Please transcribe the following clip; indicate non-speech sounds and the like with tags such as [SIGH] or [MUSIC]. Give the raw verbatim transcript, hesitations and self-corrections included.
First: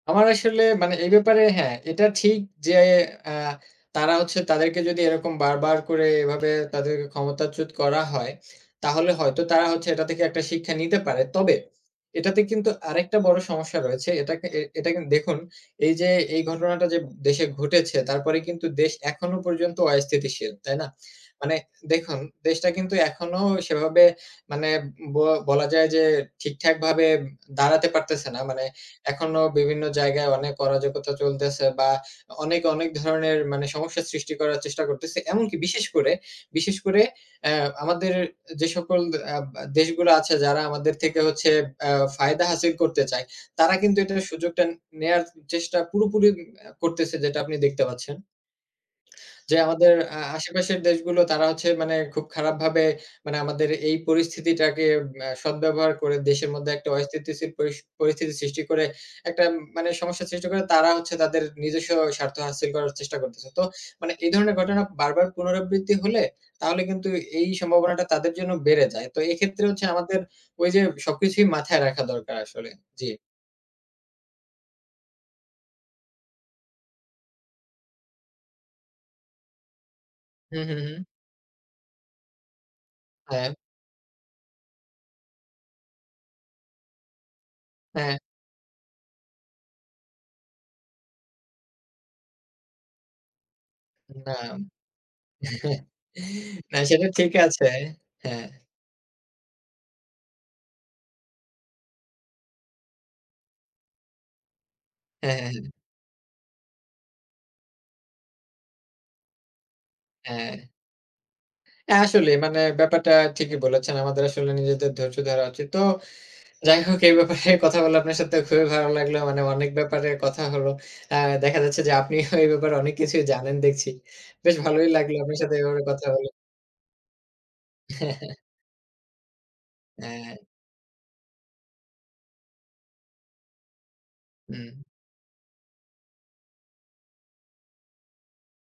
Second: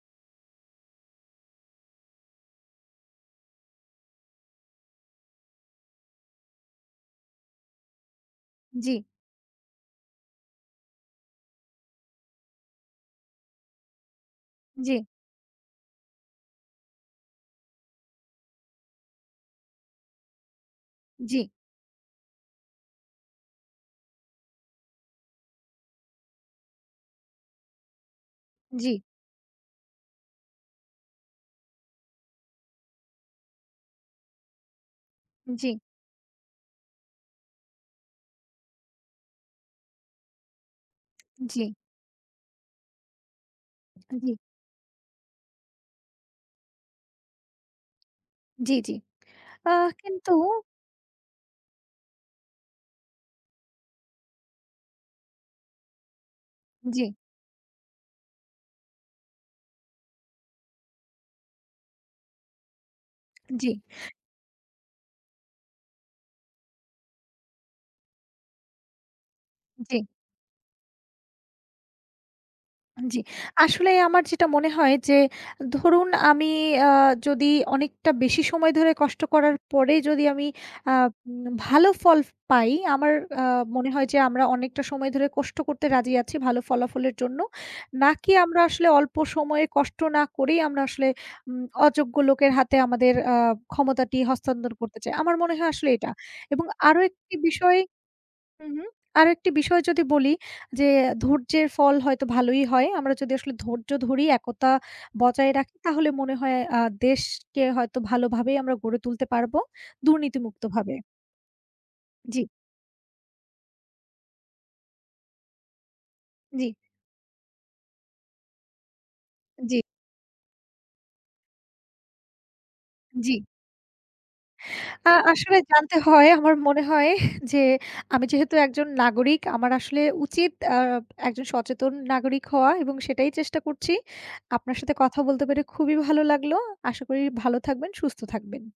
আমার আসলে মানে এই ব্যাপারে হ্যাঁ, এটা ঠিক যে অ্যা তারা হচ্ছে তাদেরকে যদি এরকম বার, বার করে এভাবে তাদের ক্ষমতাচ্যুত করা হয়। জি। তাহলে হয়তো তারা হচ্ছে এটা থেকে একটা শিক্ষা নিতে পারে। তবে এটাতে কিন্তু আরেকটা বড় সমস্যা রয়েছে। এটাকে এ এটা জি। কিন্তু দেখুন এই যে এই ঘটনাটা যে দেশে ঘটেছে তারপরে কিন্তু দেশ এখনো পর্যন্ত অস্থিতিশীল। তাই না? জি। মানে দেখুন দেশটা কিন্তু এখনো সেভাবে মানে ব বলা যায় যে ঠিকঠাক ভাবে দাঁড়াতে পারতেছে না। মানে জি। এখনও বিভিন্ন জায়গায় অনেক অরাজকতা চলতেছে বা অনেক, অনেক ধরনের মানে সমস্যা সৃষ্টি করার চেষ্টা করতেছে। এমনকি জি। বিশেষ করে বিশেষ করে অ্যা আমাদের এ যে সকল আব আ দেশগুলো আছে যারা আমাদের থেকে হচ্ছে জি। আ ফায়দা হাসিল করতে চায় তারা কিন্তু আ এটার জি। সুযোগটা নেয়ার চেষ্টা পুরোপুরি অ্যা করতেছে যেটা আপনি দেখতে পাচ্ছেন। জি, জি। [SMACKS LIPS] যে আ আমাদের অ্যা কিন্তু আশেপাশের দেশগুলো তারা হচ্ছে মানে খুব খারাপভাবে মানে আমাদের এই পরিস্থিতিটাকে অ্যা সদব্যবহার করে দেশের মধ্যে একটা জি। অস্থিতিশীল পরিস পরিস্থিতি সৃষ্টি করে একটা মানে সমস্যা সৃষ্টি করে তারা হচ্ছে তাদের নিজস্ব স্বার্থ হাসিল করার চেষ্টা করতেছে। তো জি। মানে এই ধরনের ঘটনা বারবার পুনরাবৃত্তি হলে তাহলে কিন্তু এই সম্ভাবনাটা তাদের জন্য বেড়ে যায়। তো এক্ষেত্রে হচ্ছে জি। আমাদের ঐ যে সবকিছুই মাথায় রাখা দরকার আসলে। আ জি। জি আসলে আমার যেটা মনে হয় যে ধরুন আমি আ যদি অনেকটা বেশি সময় ধরে কষ্ট করার পরে যদি আমি হু, হু, আ হু। উম না ভালো ফলফ পাই আমার আ হ্যাঁ। মনে হয় যে আমরা অনেকটা সময় ধরে কষ্ট করতে রাজি আছি ভালো ফলাফলের জন্য। হ্যাঁ। নাকি আমরা আসলে অল্প সময়ে কষ্ট না করেই আমরা আসলে উম অযোগ্য লোকের হাতে আমাদের আ ক্ষমতাটি না। হস্তান্তর করতে চাই। আমার মনে হয় [CHUCKLES] আসলে এটা এবং না আরো সেটা ঠিক একটি আছে। বিষয় হ্যাঁ। হু, হু [SMACKS LIPS] আরেকটি বিষয় যদি বলি যে ধৈর্যের ফল হয়তো ভালোই হয়। আমরা যদি আসলে ধৈর্য ধরি একতা হ্যাঁ, হ্যাঁ, বজায় হ্যাঁ। রাখি তাহলে মনে হয় আ দেশকে হয়তো ভালোভাবেই আমরা গড়ে তুলতে পারবো দুর্নীতি হ্যাঁ। মুক্তভাবে। হ্যাঁ, আসলেই জি। মানে ব্যাপারটা ঠিকই বলেছেন আমাদের আসলে নিজেদের ধৈর্য ধরা উচিত। তো জি। যাই হোক এই ব্যাপারে কথা বলে আপনার সাথে খুবই ভালো লাগলো। মানে অনেক জি। ব্যাপারে কথা হলো। অ্যা দেখা যাচ্ছে যে আপনিও এই ব্যাপারে অনেক কিছুই জি। জানেন দেখছি। বেশ ভালোই আ লাগলো আপনার সাথে আসলে এভাবে জানতে কথা হলো হয় আমার মনে হয় [CHUCKLES] যে, আমি যেহেতু [CHUCKLES] একজন নাগরিক আমার আসলে হ্যাঁ। উচিত আ একজন সচেতন নাগরিক হওয়া এবং সেটাই চেষ্টা করছি। হুম। আপনার সাথে কথা বলতে পেরে খুবই ভালো লাগলো আশা করি ভালো থাকবেন, সুস্থ থাকবেন।